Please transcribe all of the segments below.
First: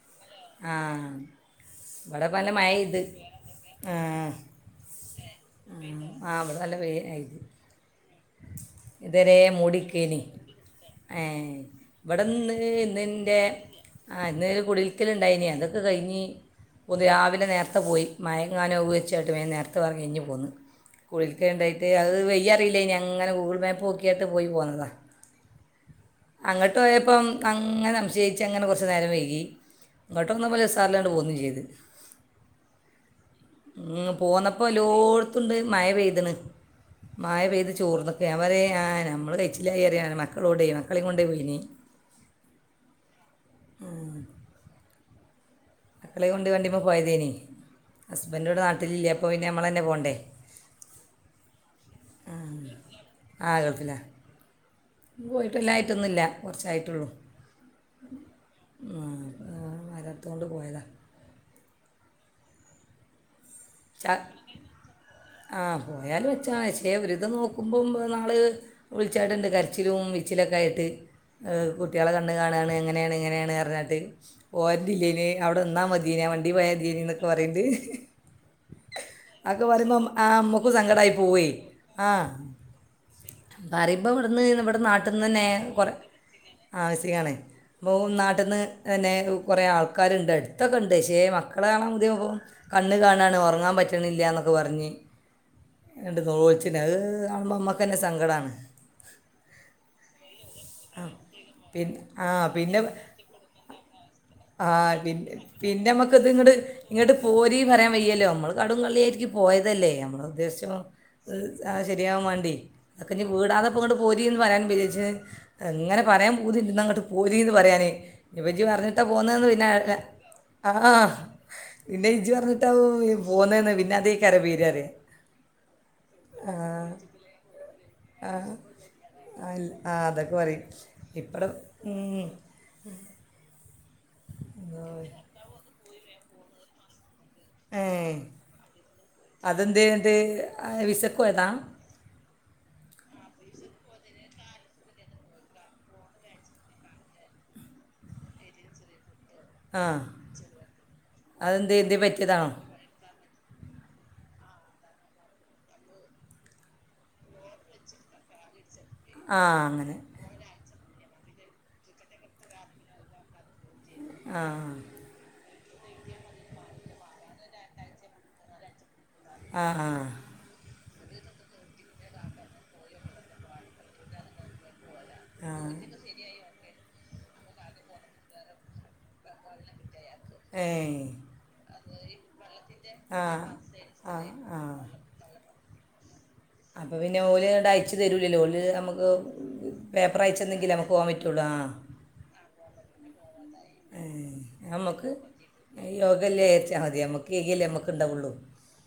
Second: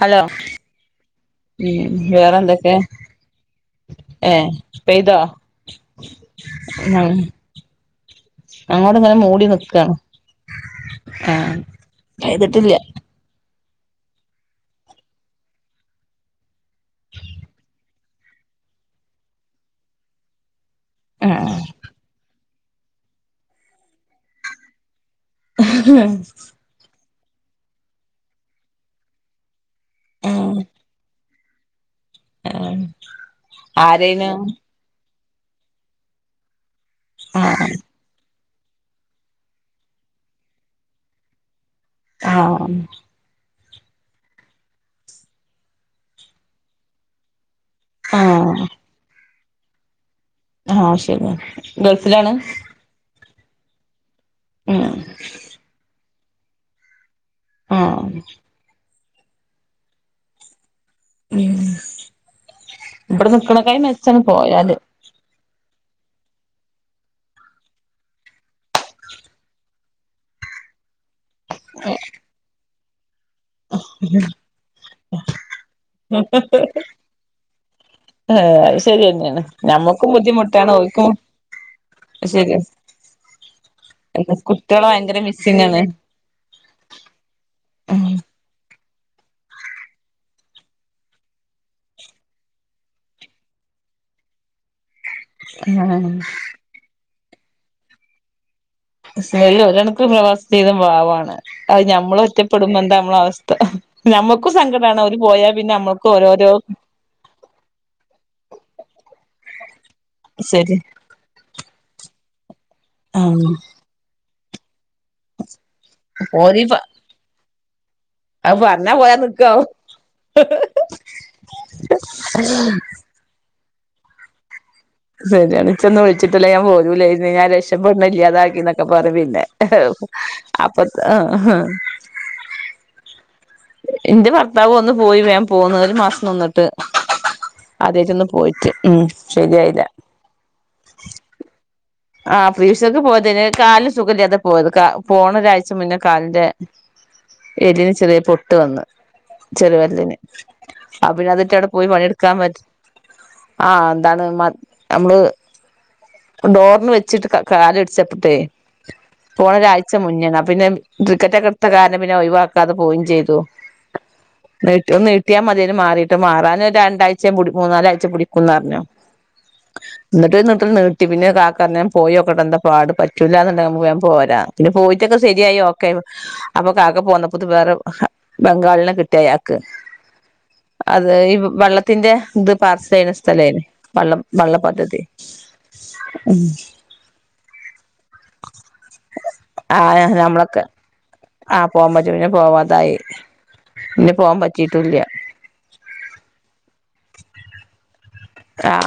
Hello ആ ഉം ഇവിടെ നല്ല മഴ വേറെന്തൊക്കെ പെയ്ത് ആ ഏ പെയ്തോ ഉം ഇതരെ മൂടിക്കേനി എ ആ ഇവിടെന്ന് പെയ്തിട്ടില്ല ന്ന്ൻ്റെ പി ഇന്നേൽ കുടിരിക്കലുണ്ടായിനി അതൊക്കെ കഴിഞ്ഞ് പോ രാവിലെ നേരത്തെ പോയി മായങ്ങാനാവു വെച്ചായിട്ട് നേരത്തെ പറഞ്ഞ് കഴിഞ്ഞ് പോന്നു ആ കുടിരിക്കലിണ്ടായിട്ട് അത് വയ്യ അറിയില്ല [unintelligible] ഇങ്ങനെ ഗൂഗിൾ മാപ്പ് നോക്ക്യാട്ട് പോയി പോന്നതാ [unintelligible] അപ്പം അങ്ങനെ സംശയിച്ച അങ്ങനെ കുറച്ചു നേരം വൈകി ങ്ങട്ട്പോന്നപ്പോ ഉസാറിലങ്ങട്ട്പോന്നും ചെയ്ത് അ ആഹ് ആരയ്നു ത്തുണ്ട് മഴ പെയ്ത്ണ് ആ മഴപെയ്ത് ചോർന്നൊക്കെ അവരെ ആ നമ്മള് കയ്ച്ചിലായി അറിയാണ് മക്കളോടെയും മക്കളെ കൊൊണ്ട പോയിനി ആഹ ഉ മക്കളെ കൊണ്ട് വണ്ടിമ്മോ പോയതേനി ആ ഹസ്ബൻഡ് ഇവടെ നാട്ടിലില്ല അപ്പോന്നിനമ്മളന്നെ പോണ്ടേ ആഹ ശരി ഗേൾഫിലാണ് ആ ആ ഗൾഫിലാ പ്പോ പോയിട്ടല്ലായിട്ടൊന്നില്ല കുറച്ചായിട്ടുള്ളൂ ആഹ ആ മതത്തോണ്ട് പോയതാണ് ഉം ഇവിടെ നിക്കണ എൈ മെച്ചാണ് പോയല് പോയാാലും മെച്ചാണ്പക്ഷേ ഒരു വിതംനോക്കുമ്പോം മ്മള്വിളിച്ചാട്ടുണ്ട് കരച്ചിലും വിച്ചിലൊക്കെ ആയിട്ട് കുട്ടികള കണ്ട്ു കാണാനാണ്ങ്ങന ന്നെണ് ന കറനാട്ട് പോരണ്ടീല്ലന്അവിടെ നിന്നാൽ മതിീന ആ വണ്ടി പോയൽ മതിന്എന്നൊക്കെ പറയണ്ട് ഏ അത് ശരിയന്നെയാണ് അക്കെ പറയുമ്പോൾ ഞമ്മക്കും ആ ബുദ്ധിമുട്ടാണ് അമ്മക്കും ഓൽക്കും സങ്കടമായി പോവേ ആ ശരി പറയുമ്പോൾ ഇവിടുന്ന് ഇവിടെ കുട്ടികളെ ഭയങ്കര നാട്ടിൽന്ന് തന്നെ മിസ്സിംഗ് ആണ് കുറെ ആവശ്യമാണ് അപ്പോൾ ഉം നാട്ടിൽന്ന് പിന്നെ കുറെേ ആൾക്കാരുണ്ട് അടുത്തൊക്കെ ഉണ്ട് പക്ഷേ മക്കളെ കാണാൻ മതിയ ഇപ്പം കണ്ണ് കാണാണ്ഓ ഉറങ്ങാൻ പറ്റണില്ല എന്നൊക്കെ പറഞ്ഞ് ആഹ കാണുമ്പോ അമ്മക്കന്നെ സങ്കടമാണ് സ്മേല് ഒരണക്ക് പ്രവാസ ജീവിതം ആ പാവാണ് അത് പി ഞമ്മള് ആ ഒറ്റപ്പെടുമ്പോ പിന്നെ എന്താ നമ്മള അവസ്ഥ ഞമ്മക്കും ആ സങ്കടാണ് അവര് പിന്ന പോയാ പിന്നെ നമ്മൾക്കും നമ്മുക്കത് ഓരോരോ ഇങ്ങോട്ട് ഇങ്ങോട്ട് പോരി പറയാൻ വയ്യല്ലോ നമ്മൾ കടും കള്ളിയായിരിക്കും പോയതല്ലേ നമ്മൾ ഉദ്ദേശം ശരി ആ ശരിയാൻ വേണ്ടി അതൊക്കെ ആഹ് വീടാതെപ്പോ ഇങ്ങട്ട് പോരി വരാൻ ബജേജ അതങ്ങനെ പറയാ ഓര് പൂതിണ്ട് ന്നഅങ്ങോ് പോരീ പറയാനേ അത് ഇപ്പജ് പറഞ്ഞാ പറഞ്ഞിട്ടാ പോയാ പോന്നെന്ന് നിക്കാവും പിന്നെ [unintelligible] ആ പിന്നെ ഇജ് പറഞ്ഞിട്ടാവും പോന്നെ പിന്നെ അതേയിക്കാരം വീരറിയാ ശരിയാണ് ഇച്ചൊന്ന് വിളിച്ചിട്ടില്ലേ ഞാൻ പോരൂലായിര്ന്ന് ഞാൻ രക്ഷ ക്ഷപെട്ണേ ആഹ് ഇല്ലാതാക്കിന്നൊക്കെ പറിം പിന്നെ ആ ഇല്ല. ആ, അതൊക്കെ പറയും അപ്പം എത്താ ഇപ്പടെ ഉം ഇന്റെ ഭർത്താവ് ഒന്ന്പോയി വേം പോന്ന് ഒരു മാസം നിന്ന്ട്ട് [unintelligible] ആദ്യായിട്ട് ഏഹ് ഒന്ന് പോയിട്ട് ഉം ശരിയായില ഏ വിസക്ക് പോയ്താ ആ ഫ്രീ വിസക്ക് പോയതെയിനി കാൽൻ സുഖയില്ലാതെ പോയത് കാ പോണ ഒരാഴ്ച മുന്നേ കാലിന്റെ എല്ലിന് ചെറിയ പൊട്ട് വന്ന് ചെർ ആഹ് വെര്ലിൻ അപ്പൊ പിന്നെ അതിട്ടാണ്ട് അതെന്തേ പോയി എന്തേ പണി ഇട്ക്കാൻ പറ്റിയതാണോ പറ്റ ആ എന്താണ് മത് നമ്മൾ ഡോ ഒന്ന് വെച്ചിട്ട് കാൽ ഇട്ചപ്പത്തെ പോണ ആഹ് അങ്ങനെ ഒരാഴ്ച മുന്നെണ് അപ്പം പിന്നെ ടികെറ്റ് ഒക്കെ ഇട്ത്ത കാരണം പിന്നെ ഒഴിവാക്കാതെ പോയിം ചെയ്തു ആഹ് നീട്ടി ഒന്ന് നീട്ടിയാ മതിയെ ഞ് മാറിയിട്ട് മാറാൻ ഒര് രണ്ടാഴ്ച പുടി മൂന്നാലാഴ്ച പുടിക്കുംന്ന് പറഞ്ഞു ആഹ് ആഹ് ഇന്നട്ട് ഒര് നീട്ടൽ നീ ട്ടി പിന്നെ കാ റ്ഞ്ഞ് പോയൊക്കെട്ടെ എന്താ പാട് പറ്റൂലാന്ന് ഇണ്ടെങ്കി നമ്മക്ക് വേഗം പോരാ പിന്നെ [unintelligible] ശരിയായി ആഹ് ഓക്കെ ആയി അപ്പൊ കാക്ക പോന്നപ്പോത്ത് വേറെ ഹ്ഹെ ബംഗാളിനെ കിട്ടി അയാക്ക് ഏഹ് അതെ ഇ വെള്ള ത്തിന്റെ ത് പാർസൽ ചെയ്യ്ണ ആഹ് സ്ഥലെയിനി വള്ളം ആഹ് വള്ള പദ്ധതി [unintelligible] അപ്പൊ പിന്നെ ഓൽ ഇങ്ങട്ട് അയച്ച് തരൂലല്ലോ ഓൽ നമ്മക്ക് ആ പേപ്പർ നമ്മളൊക്കെ അയച്ചെന്നെങ്കിലെ നമ്മക്ക് പോവാൻ പറ്റൊള്ളു ആ ആഹ് പോവാൻ പറ്റും പിന്നെ പോവാതായി പിന്നെ പോവാൻ ങേ പറ്റിട്ടുംല്ല നമ്മക്ക് യോഗ ഇല്ല വിചാരിച്ചാ മതി നമ്മ ക്കെ ഏഗിയല്ലേ നമ്മ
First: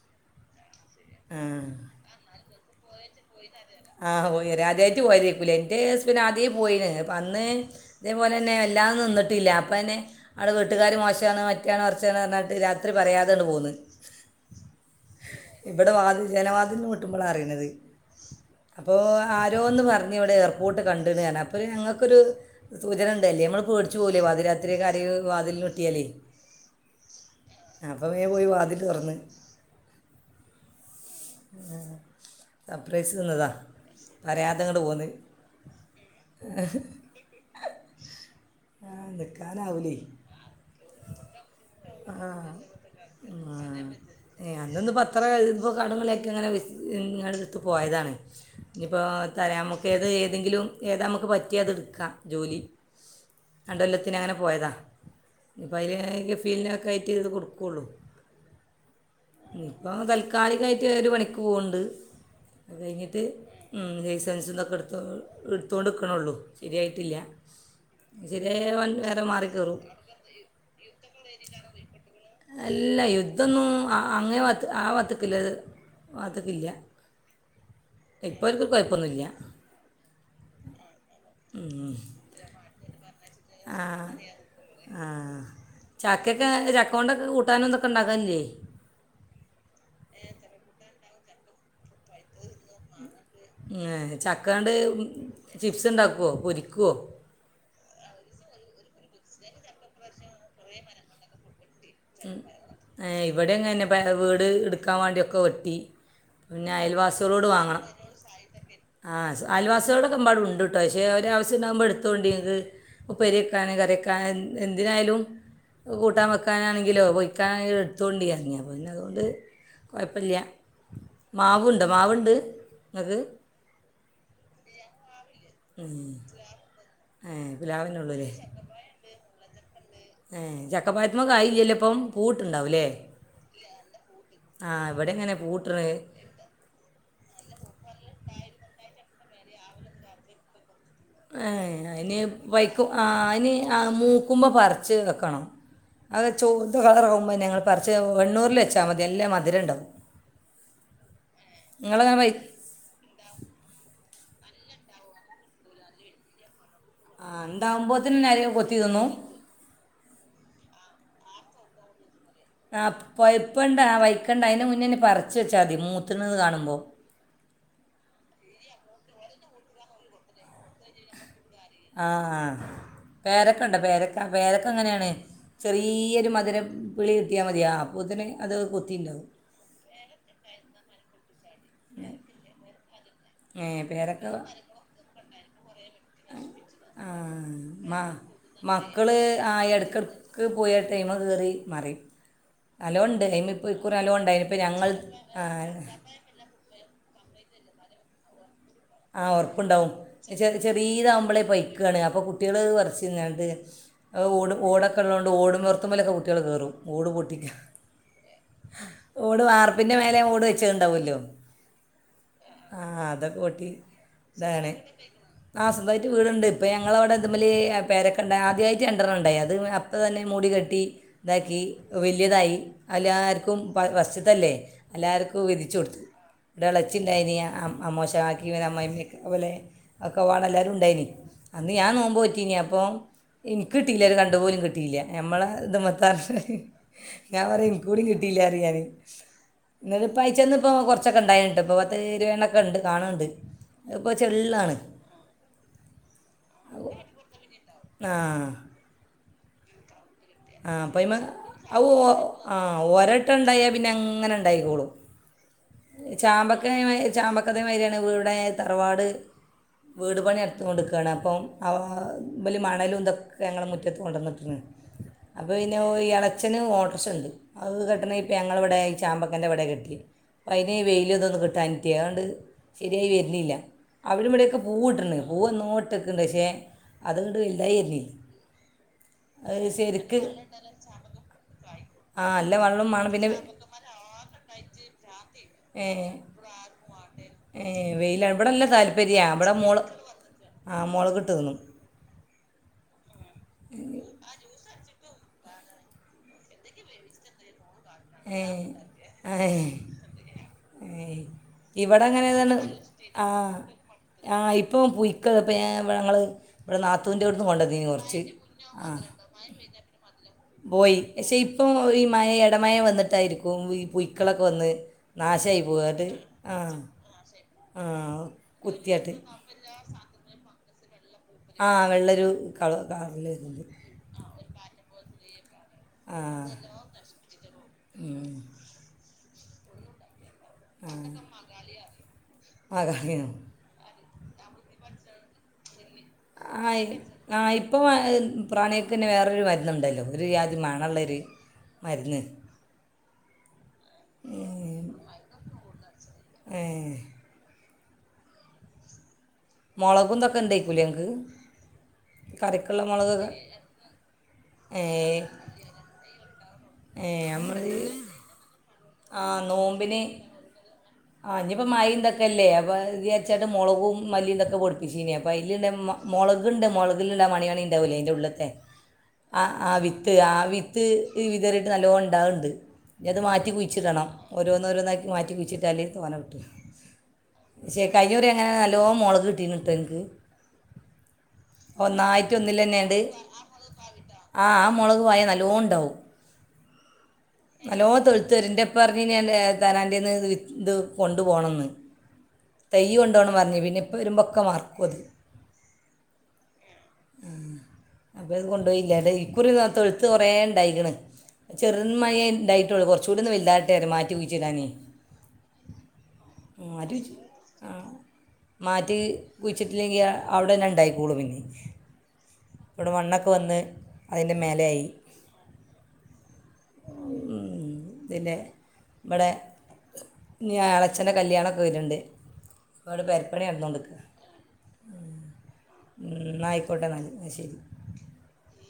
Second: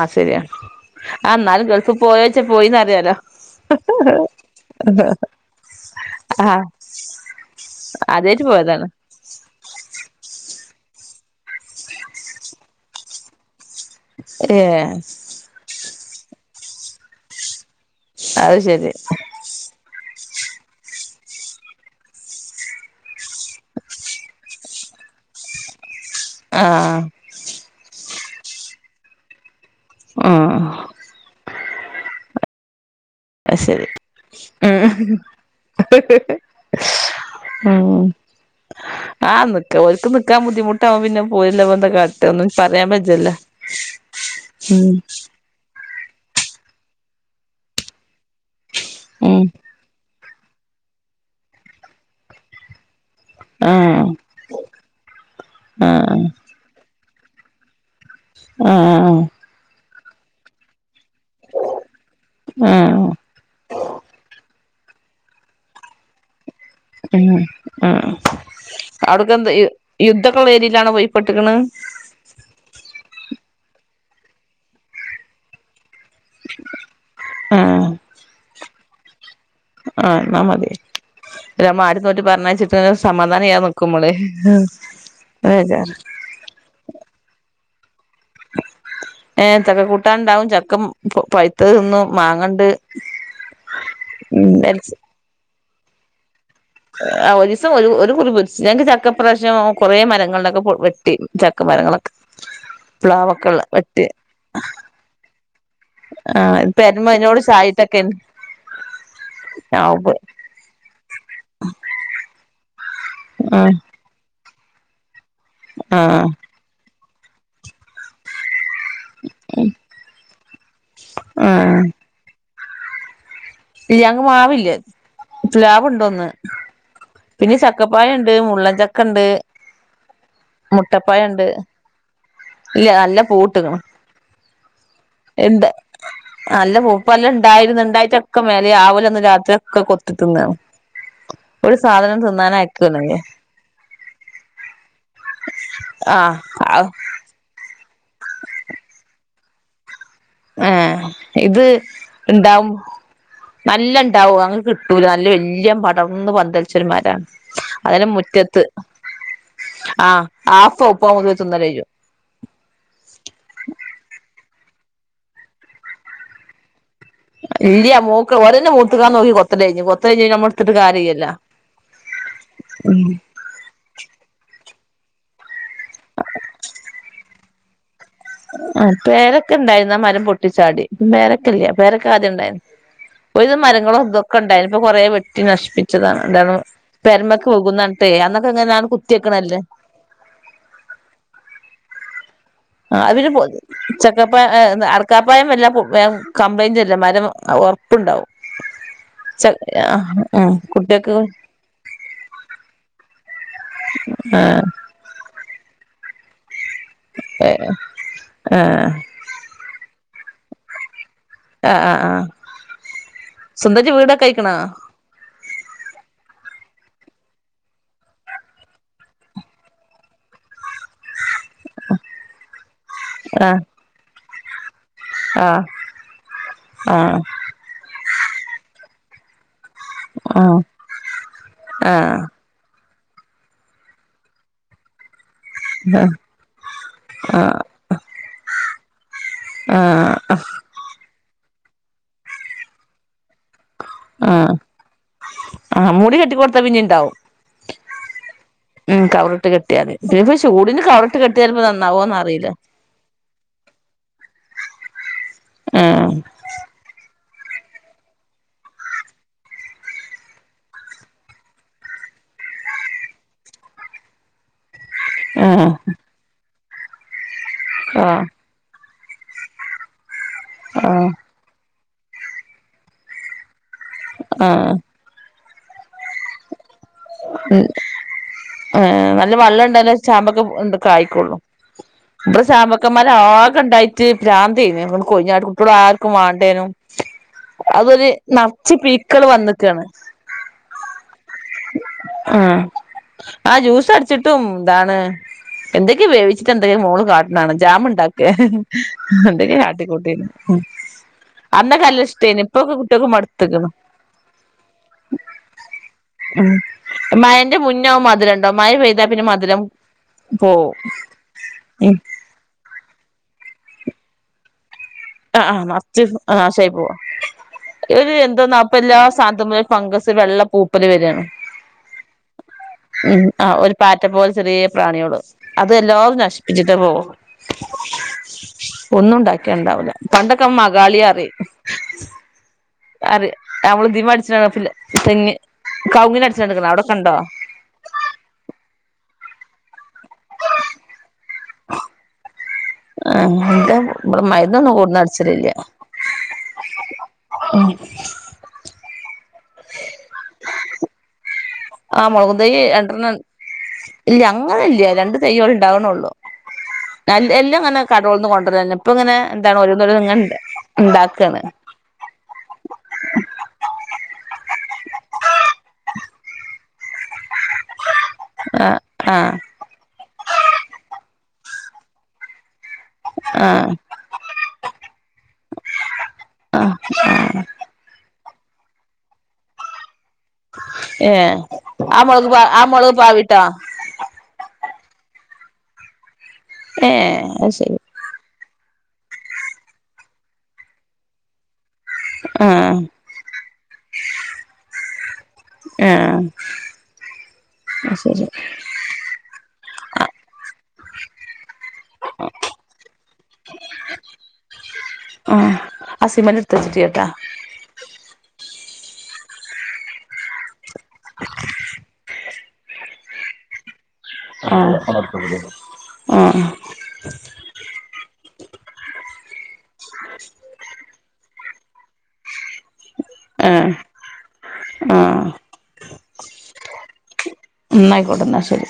ആ ശരിയാണ് ആ ഇന്നാലും ആഹ് ഗൾഫ് പോയോച്ചാ പോയിന്ന് പറയാലോ ആ പോയി വെരാ ആദ്യായിട്ട് പോയതായിരിക്കുംലെ എന്റെ ഹസ്ബന്റ് ആദ്യേ ആഹ് പോയിന് അപ്പം അന്ന് ആദ്യായിട്ട് ഇതേപോലെന്നെ വല്ലാ പോയതാണ് ഒന്നും നിന്നിട്ടില്ല അപ്പന്നെ അവിടെ വീട്ടുകാർ മോശമാണ് മറ്റാണോ മറച്ചാണ് പറ്നാട്ട് രാത്രി പറയാതെണ്ട് പോന്ന് ഏ ജനവാതിന്ന് പൊട്ടുമ്പോളാണ് അറിയുന്നത് അത് ശരി അപ്പോ ആരോ ഒന്ന് പറഞ്ഞ് ഇവിടെ ഇർ പൂട്ട് കണ്ട്ണ് പറഞ്ഞ് അപ്പൊരു ഞങ്ങൾക്കൊരു സൂചന ഉണ്ടല്ലേ നമ്മൾ പേടിച്ച് പോകില്ലേ പാതി രാത്രി ആരെങ്കിലും വാതിലിൽ കൊട്ടിയാലേ ആ വേംപോയി വാതിൽ തുറന്ന് മ് മ അ അ ശരി പോന്ന് ഉം ആ നിൽക്കാനാവൂലേ നിക്കന്നോർക്ക് നിക്കാൻ ബുദ്ധിമുട്ടാവുമ്പോ പിന്നെ പോയില്ലപെന്താ കാട്ടാ ഒന്നും പറയാൻ പറ്റൂല ഉ കടമ [unintelligible] [unintelligible] ങ്ങനെ ഞങ്ങളെടുത്ത് പോയതാണ് ഇനിയിപ്പോൾ ഉം തരാൻമുക്കേത് എന്തെങ്കിലും ഏതാ നമുക്ക് പറ്റിയതെടുക്കാം ജോലി രണ്ട് ആഹ് കൊല്ലത്തിനങ്ങനെ പോയതാ ആഹ് ഇനിയപ്പയില് ഫീൽ ചെയ്ത് കൊടുക്കൂള്ളൂ ആ ആ ആ അപ്പ തൽക്കാലികായി ട്ട് ഒരു പണിക്ക് പോകുന്ണ്ട് അത് കയി ആഹ് ഞ്ഞിട്ട് ഉം ലൈസൻസുംതൊക്കെ എടു [unintelligible] എടുത്തോണ്ടെക്കണെള്ളൂ ഉം ആ ശരിയായാൽ വേറെ മാറി അവിടക്കെന്താ കയറും യുദ്ധക്കുള്ള ഏരിയലാണ് പോയിപ്പെട്ടിക്കണ് അല്ല യുദ്ധമൊന്നും ആ അങ്ങെ ഭാത്ത് ആ ഭാത്തിക്കല്ലിത് അതിക്കില്ല ആ കുയപ്പൊന്നുല്ല ആ എന്നാമതി നമ്മ ഉം. [unintelligible] പറഞ്ഞയച്ചിട്ട് [unintelligible] ചെയ്യാതെ ആ നിക്കുമ്പളേ ആ ബേജാറ് ചക്കക്കെ ചക്കോണ്ടൊക്കെ കൂട്ടാൻ ഏ ചക്ക കൂട്ടാനുണ്ടാവും ചക്ക മ ഇപ്പോ പൈത്തത് തിന്നും മാങ്ങണ്ട് ഉം ചക്കെണ്ട് ചിപ്സ് ഉണ്ടാക്കുവോ പൊരി ആ ഒരു ദിവസം ഒരു കുറി പൊരിച്ച് ഞങ്ങക്ക് ച ഇപ്രാവശ്യം കുറേ മരങ്ങളിണ്ട് അതൊക്കെ വെട്ടി ച ഉം ഏ ഇവിടെ ഉള്ള ഇങ്ങനെ ബേ വെട്ടി വീട് എടുക്കാൻ വേണ്ടിയൊക്കെ വെ ട്ടി ആഹ് പിന്നെ പെരമ അതിനോട് അയൽവാസികളോട് വാങ്ങണം ചായിട്ടൊക്കെ ആ ആവുമ്പോ അയൽവാസികളൊക്കെ എമ്പാടും ഉണ്ട് കേട്ടോ പക്ഷെ അവര് ആവശ്യം ഇണ്ടാകുമ്പോ എടുത്തോണ്ടി അത് ഉപ്പേരി വെക്കാന് ആഹ് കറിവെക്കാന് എന്തിനായാലും ആഹ് കൂട്ടാൻ വെക്കാനാണെ ലോ പോയിക്കാനി എടുത്തോണ്ട് [unintelligible] പിന്നെ അതുകൊണ്ട് കൊഴപ്പല്യാ മാവുണ്ട് മാവുണ്ട് അത് ഇല്ല ഞങ്ങക്ക് മാവില്ല പ്ലാവുണ്ടെന്ന് ഏ പിന്നെ പ്ലാവിനുള്ളൂ അല്ലേ ചക്കപ്പയണ്ട്, മുള്ളൻചക്കണ്ട്, ഏ ചക്കപ്പയത്തിൻമേ കായില്ലല്ലോ ഇപ്പം. പൂട്ടുണ്ടാവും അല്ലേ ഇല്ല നല്ല പൂവിട്ടക്കണ് ആ ഇവിടെ എങ്ങനെ എന്താ പൂട്ടണ് നല്ല പൂപ്പലുണ്ടായിരുന്നു ഇണ്ടായിട്ടൊക്കെ മേലെ വാവല് വന്ന് ഒക്കെ കൊത്തിന്നാണ്. ഏ അയ്ന് വൈക്ക ആ അയ്ന് ആ മൂക്കുമ്പോ പറിച്ച് വെക്കണം അത് ആഹ് ചൊവ്വന്ന ആഹ് കളറാകുമ്പോ ഞങ്ങ പറച്ച് വെണ്ണൂറില് വെച്ചാ മതി നല്ല മധുരം ഇണ്ടാകും. ഏ ഇത് വൈ ഇണ്ടാവും നല്ലം ണ്ടാവും അങ്ങ് കിട്ടൂല നല്ല വല്യ പടർന്ന് പന്തൽ ഒരു മരാണ്. ആ അത് പോലെ ഉണ്ടാവുമ്പോത്തിന് അരി മുറ്റത്ത് കൊത്തി തിന്നും ആ ആഫ് [unintelligible] ഒക്കെ വന്ന് തിന്നലയ്യും ആ പോയപ്പണ്ട് ആ വയ്ക്കെണ്ടായിന്നെ മു- മുന്നെന്നെ പറിച്ച വെച്ചാ മതി മൂത്ത്ണ് നിന്ന് കാണുമ്പോ ഇല്ല്യ മൂക്ക് ഒരെന്നെ മൂത്തക്ക്ണോ നോക്കി കൊത്തല് കയിഞ്ഞു. കൊത്തല് കയിഞ്ഞിട്ടു പിന്നെ ഇട്ത്തിട്ട് കാര്യല്ലലോ ആ പേരക്ക ഇണ്ട പേരക്ക പേരക്കെ എങ്ങനെയാണ് ചെറിയൊരു മധുരം പിളി കിട്ടിയാ മതിയാ ആ പേരക്കണ്ടായിന്ന മരം പൊട്ടിച്ചാടി പേരക്യല്ല പേരക്ക ആദ്യം ഇണ്ടായിന് ഒരു വിധം ഏ മരങ്ങളും പേരക്ക തൊക്കെ ഇണ്ടായിന്ന് ഇപ്പൊ കൊറേ വെട്ടി ട്ടി നശി - ച്ചത ആ പെരമക്ക് വുഗും മ നറഞ്ഞട്ടു അന്നൊക്കെ ഇങ്ങനെയങ്‌ മക്കൾ ആ കുത്തിയക്കണല്ലേ ഇടയ്ക്കിടയ്ക്ക് പോയി ആ ടൈമ് കയറി മറിയും ആ നല്ലോണം ഉണ്ട് അവര് ടൈം പൊത് ഇപ്പോൾ ഇക്കുറി നല്ലോണം ഉണ്ടായിന് ചക്കപ്പയം ഏ ഇപ്പം ഞങ്ങൾ അടക്കാപയം വല്ലാ ആ, വേം കംപ്ലയിന്റ് വരും അല്ല മരം ഒറപ്പ്ണ്ടാവും ആ ഒറപ്പ്ണ്ടാവും ചെ കുട്ടികൾക്ക് ചെര്യേതാവുമ്പളെ പൈക്കാണ് അപ്പൊ കുട്ട്യേള് അത് പറ്ച്ചും പിന്നത് അത് ആ ഓട് ഓടൊക്കെള്ളതോണ്ട് ഓട്. നിർത്തുമ്മലൊക്കെ കുട്ട്യേള് കേറും. ഓട് പൊട്ടിക്ക ആ ആ ഓട് വാർപ്പ് പിന്നെ മേല ഓട് വച്ചത് ഉണ്ടാവുമല്ലോ ആ ആ ആ അതൊ കട്ടി സ്വന്തായിട്ട് വീടൊക്കെ ആയിക്കണോ ആ ഇതാണ് ആഹ് സ്വന്തായിട്ട് വീടുണ്ട് ഇപ്പൊ ഞങ്ങളവടെ ഇത്മില് പേരക്ക ഇണ്ടായി ആദ്യായിട്ട് രണ്ടെണ്ണം ഇണ്ടായി അത് അപ്പ തന്നെ മൂടി കെട്ടി ഇതാക്കി വലിയതായി അല്ലാർ കും വ വസ് ത്തല്ലെ ആ എല്ലാർക്കും ആ വീതിച്ചു കൊടുത്തു ഇൻ്റെ ആ ഇളച്ചിണ്ടായിനി അ അ മോശ [unintelligible] അമ്മായിയമ്മൊക്കെ പോലെ ആ ഒക്കെപ്പാടെ എല്ലാരും ഉണ്ടായിനി, അന്ന് ഞാൻ ആ നോമ്പ് നോറ്റിനി അപ്പൊ എനിക്ക് കിട്ടിയില്ല ഒരു തണ്ട് പോലും കിട്ടിയില്ല ഞമ്മളെ ഇത് മത്തെ ആ ഞാൻ പറയും എനിക്ക് കൂടി കിട്ട പറയും ഞാന് ഇങ്ങൾക്ക് ഇപ്പൊ അയച്ചെന്നപ്പൊ കൊറച്ചൊക്കെ ഇണ്ടായ് ട്ടപ്പ പത്ത് ഇരുപതെണ്ണൊക്കെ ഇണ്ട് കാണണ്ട് ആഹ് ആഹ് മൂടി കെട്ടിക്കൊടുത്ത പിന്നേണ്ടാവും ആ ഉം കവർ ട്ട് കിട്ടിയാതി ആ അപ്പ അതിമ്മേ ആഹ് ഓ അറിയില്ല ആഹ് ഒരട്ടം ഇണ്ടായാ പിന്നെ ഇങ്ങനെ ഇണ്ടായിക്കോളും ആഹ് ചാമ്പക്ക [unintelligible] ചാമ്പ അതേമാരിയാണ് ഇവടെ തറവാട് വീട് പണി അടുത്ത് കൊണ്ടിക്കാണ് അപ്പം ആഹ് വല് മണലും ഇതൊക്കെ ഞങ്ങളുടെ മുറ്റത്ത് കൊണ്ടന്നിട്ടിക്ക്ണ് അപ്പൊ ആഹ് പിന്നെ ഇയാള് അ അച്ചന് ഓട്ടോറ്ഷ ഇണ്ട് അത് കെട്ടണെ ആഹ് ഇപ്പൊ ഞങ്ങളിവടെ ചാമ്പക്കന്റെ ഇവടാ കെട്ടിയേ അതിന ആഹ് വെയിലും ഇതൊന്നും കിട്ടാൻ യാണ്ട് ശരിയായി വെര്ണില്ല അവടെം ഇവിടൊക്കെ ആഹ് പൂവിട്ട്ണ് പൂ എന്നോട്ടൊക്കണ്ട് പക്ഷേ അതുകൊണ്ട് ഉം വലുതായി വരുന്നില്ല ഏ നല്ല അത് വെള്ളം ഇണ്ടല്ലേ ശരിക്ക് ചാമ്പൊക്കെ ഇണ്ട് കായ്ക്കുള്ളൂ ആ ഇവടെ നല്ല ചാമ്പക്ക വെള്ളം വേണം പിന്നെ മരാകെ ഇണ്ടായിട്ട് പ്രാന്തേരുന്ന് [unintelligible] കൊഴിഞ്ഞാണ്ട് ഏ കുട്ടികളാർക്കും വാണ്ടേനും ഏ അതൊര് വെയില ഇവിടെല്ല നറച്ച് താല്പര്യ പീക്കള് ഇവിടെ മോള് വന്നിക്കാണ്. ആ മുളകിട്ട് തിന്നും ആഹ് ആ ജ്യൂസടിച്ചിട്ടും എന്താണ് എന്തൊക്കെയെ വേവിച്ചിട്ട് എന്തൊക്കെ മോള് കാട്ടണ് കാണാ ജാമു ഏ ഏ ഉം ഏ അന്നൊക്കെ നല്ല ഇഷ്ടേനി ഇവടെങ്ങനെതാണ് ഇപ്പൊക്കെ കുട്ട്യേക്ക് ആ മടുത്ത്ക്ക്ണ് ആ ഇപ്പോ പുയ്ക്കള് ഇപ്പൊ ഞാൻ ഇവടെ ഞങ്ങള് ഇവടെ നാ മയന്റെ മുന്നെ മധ്രരണ്ടാവും മയ പെയ്താപ്പിന്നെ മധ്രം പോയി ക്ഷെ ഇപ്പൊ ഈ മഴ എടമയ വന്നിട്ട് ഈ പുയ്ക്കളൊക്കെ വന്ന് ആ ആ നാശമായി നറച്ച് പോകാട്ട് ആ നാഷായി പോവാ ആ എന്തോ പ്പ എല്ലാ കുത്തിയാട്ട് സാൻത്ത്മ്മലും ഫംഗസ് വെള്ള പൂ [unintelligible] ആ വെള്ളൊരു കള ഉ കളറിൽ ആ വരുന്നുണ്ട് ഒരു പാറ്റ പോലെ ചെറിയ പ്രാന്യാള് അതെല്ലോം ആ നശിപ്പിച്ചിട്ട് പോകു ഉം. ഒന്നുംണ്ടാ [unintelligible] ണ്ടാവൂല പണ്ടൊക്കെ മഗാളി റയും ആ കളയും [unintelligible] [unintelligible] തെങ്ങ് കവുങ്ങിന് അടിച്ചാണ്ട്ക്ക്ണ് ആ അവിടൊക്കെ ഉണ്ടോ ആ ഇപ്പൊ പ്രാണിയൊക്കെന്നെ വേറെ മരുന്ന്ണ്ടല്ലോ ഒരു ജാതി മണള്ളൊര് രുന്ന് ആ എന്താ ഇവടെ മരുന്നൊന്നും കൊട്ന്നടിച്ചലില്ല ഏ, മുളകുംതൊക്കെ ഇണ്ടേക്കൂല്ലെ ങ്ങക്ക് ആ മൊളകും തെയ്യ് രണ്ടെണ്ണം ഇന് ഇല്ല അങ്ങനെ ഏ ഇല്ല രണ്ട് തെയ്യള് ഇണ്ടാക്ണൊള്ളു എല് നമ്മൾ എല്ലാം ങ്ങനെ കടോള്ന്ന് കൊണ്ടോ ഇപ്പ ഇങ്ങനെ എന്താണ് ഓരോന്ന് ഓരോന്ന് ഇണ്ട ഇണ്ടാക്ക ആ ഇനിയിപ്പോ മയ തൊക്കല്ലേ അവിച്ചാണ്ട് മോള മല്ലി തൊക്കെ പൊടിപ്പിച്ചീനി അയ്ല് മൊളക്ണ്ട് മൊളക [unintelligible] ലെ അയിന്റുള്ള്ത്തെ ആ ആ ആ വിത്ത് ആ വിത്ത് ഇത് വിതറീട്ട് നല്ലോം ണ്ടാവ്ണ്ട് ഇനി അത് ആ മാറ്റി കുയിച്ചിടണം ഓരോന്നോരോന്നാക്കി മാറ്റി കുയിച്ചിടണം [unintelligible] തോനെ കിട്ടും ആ [unintelligible] കഴിഞ്ഞൂറി അങ്ങനെ നല്ലോ മൊളക് കിട്ടീന്നുട്ടൊന്ക്ക് ഏ ആ മുളക് ഒന്നായിട്ട് പ ആ മുളക് ഒന്നിലണ്ട് പാവിട്ടോ ആ ആ മൊളക് [unintelligible] നല്ല [unintelligible] എ ഏ അത് ശരി [unintelligible] [unintelligible] ആ നെയ്യ് കൊണ്ടോന്ന് പറഞ്ഞഞ് പിന്നെ ഇപ്പ വരുമ്പൊക്കെ മറക്കും അത് ആ ആ ശരി അപ്പ ഇത് കൊണ്ടുപോയില്ലല്ലേ ഇക്കുറി തൊഴുത്ത് കൊറെേ ഇണ്ടായിക്കണ് ചെറു മഴേ ഇണ്ടായിട്ടോുള്ളു കുറച് കൂടി ഒന്നുവല്താവട്ടെന്ന് പറഞ്ഞ് മാറ്റി കുഴിച്ചിടാന് ആ അസിമന്റെ എടുത്ത് വെച്ചിട്ട് കേട്ടാ മാറ്റി കുഴിച്ചിട്ടില്ലെകിൽ അവിടെ രൺ- തായിക്കൂള പിന്നെ [inaudible] ഇവിടെ മണ്ണൊക്കെ വന്ന്- അതിൻ്റെ മേലെയായി ആഹ ആഹ ഉം, പിന്നെ ഇവിടെ ഞായാഴചഎന്റെ കല്യാണയാണ് വരുണ്ട് അവിടെ പെപരപ്പണി ആ ആ നടന്നോണ്ടിരിക്കണ് എന്നാ ആയിക്കോട്ടെ എന്നാ എന്നന്നായിക്കോട്ടുന്ന ശരി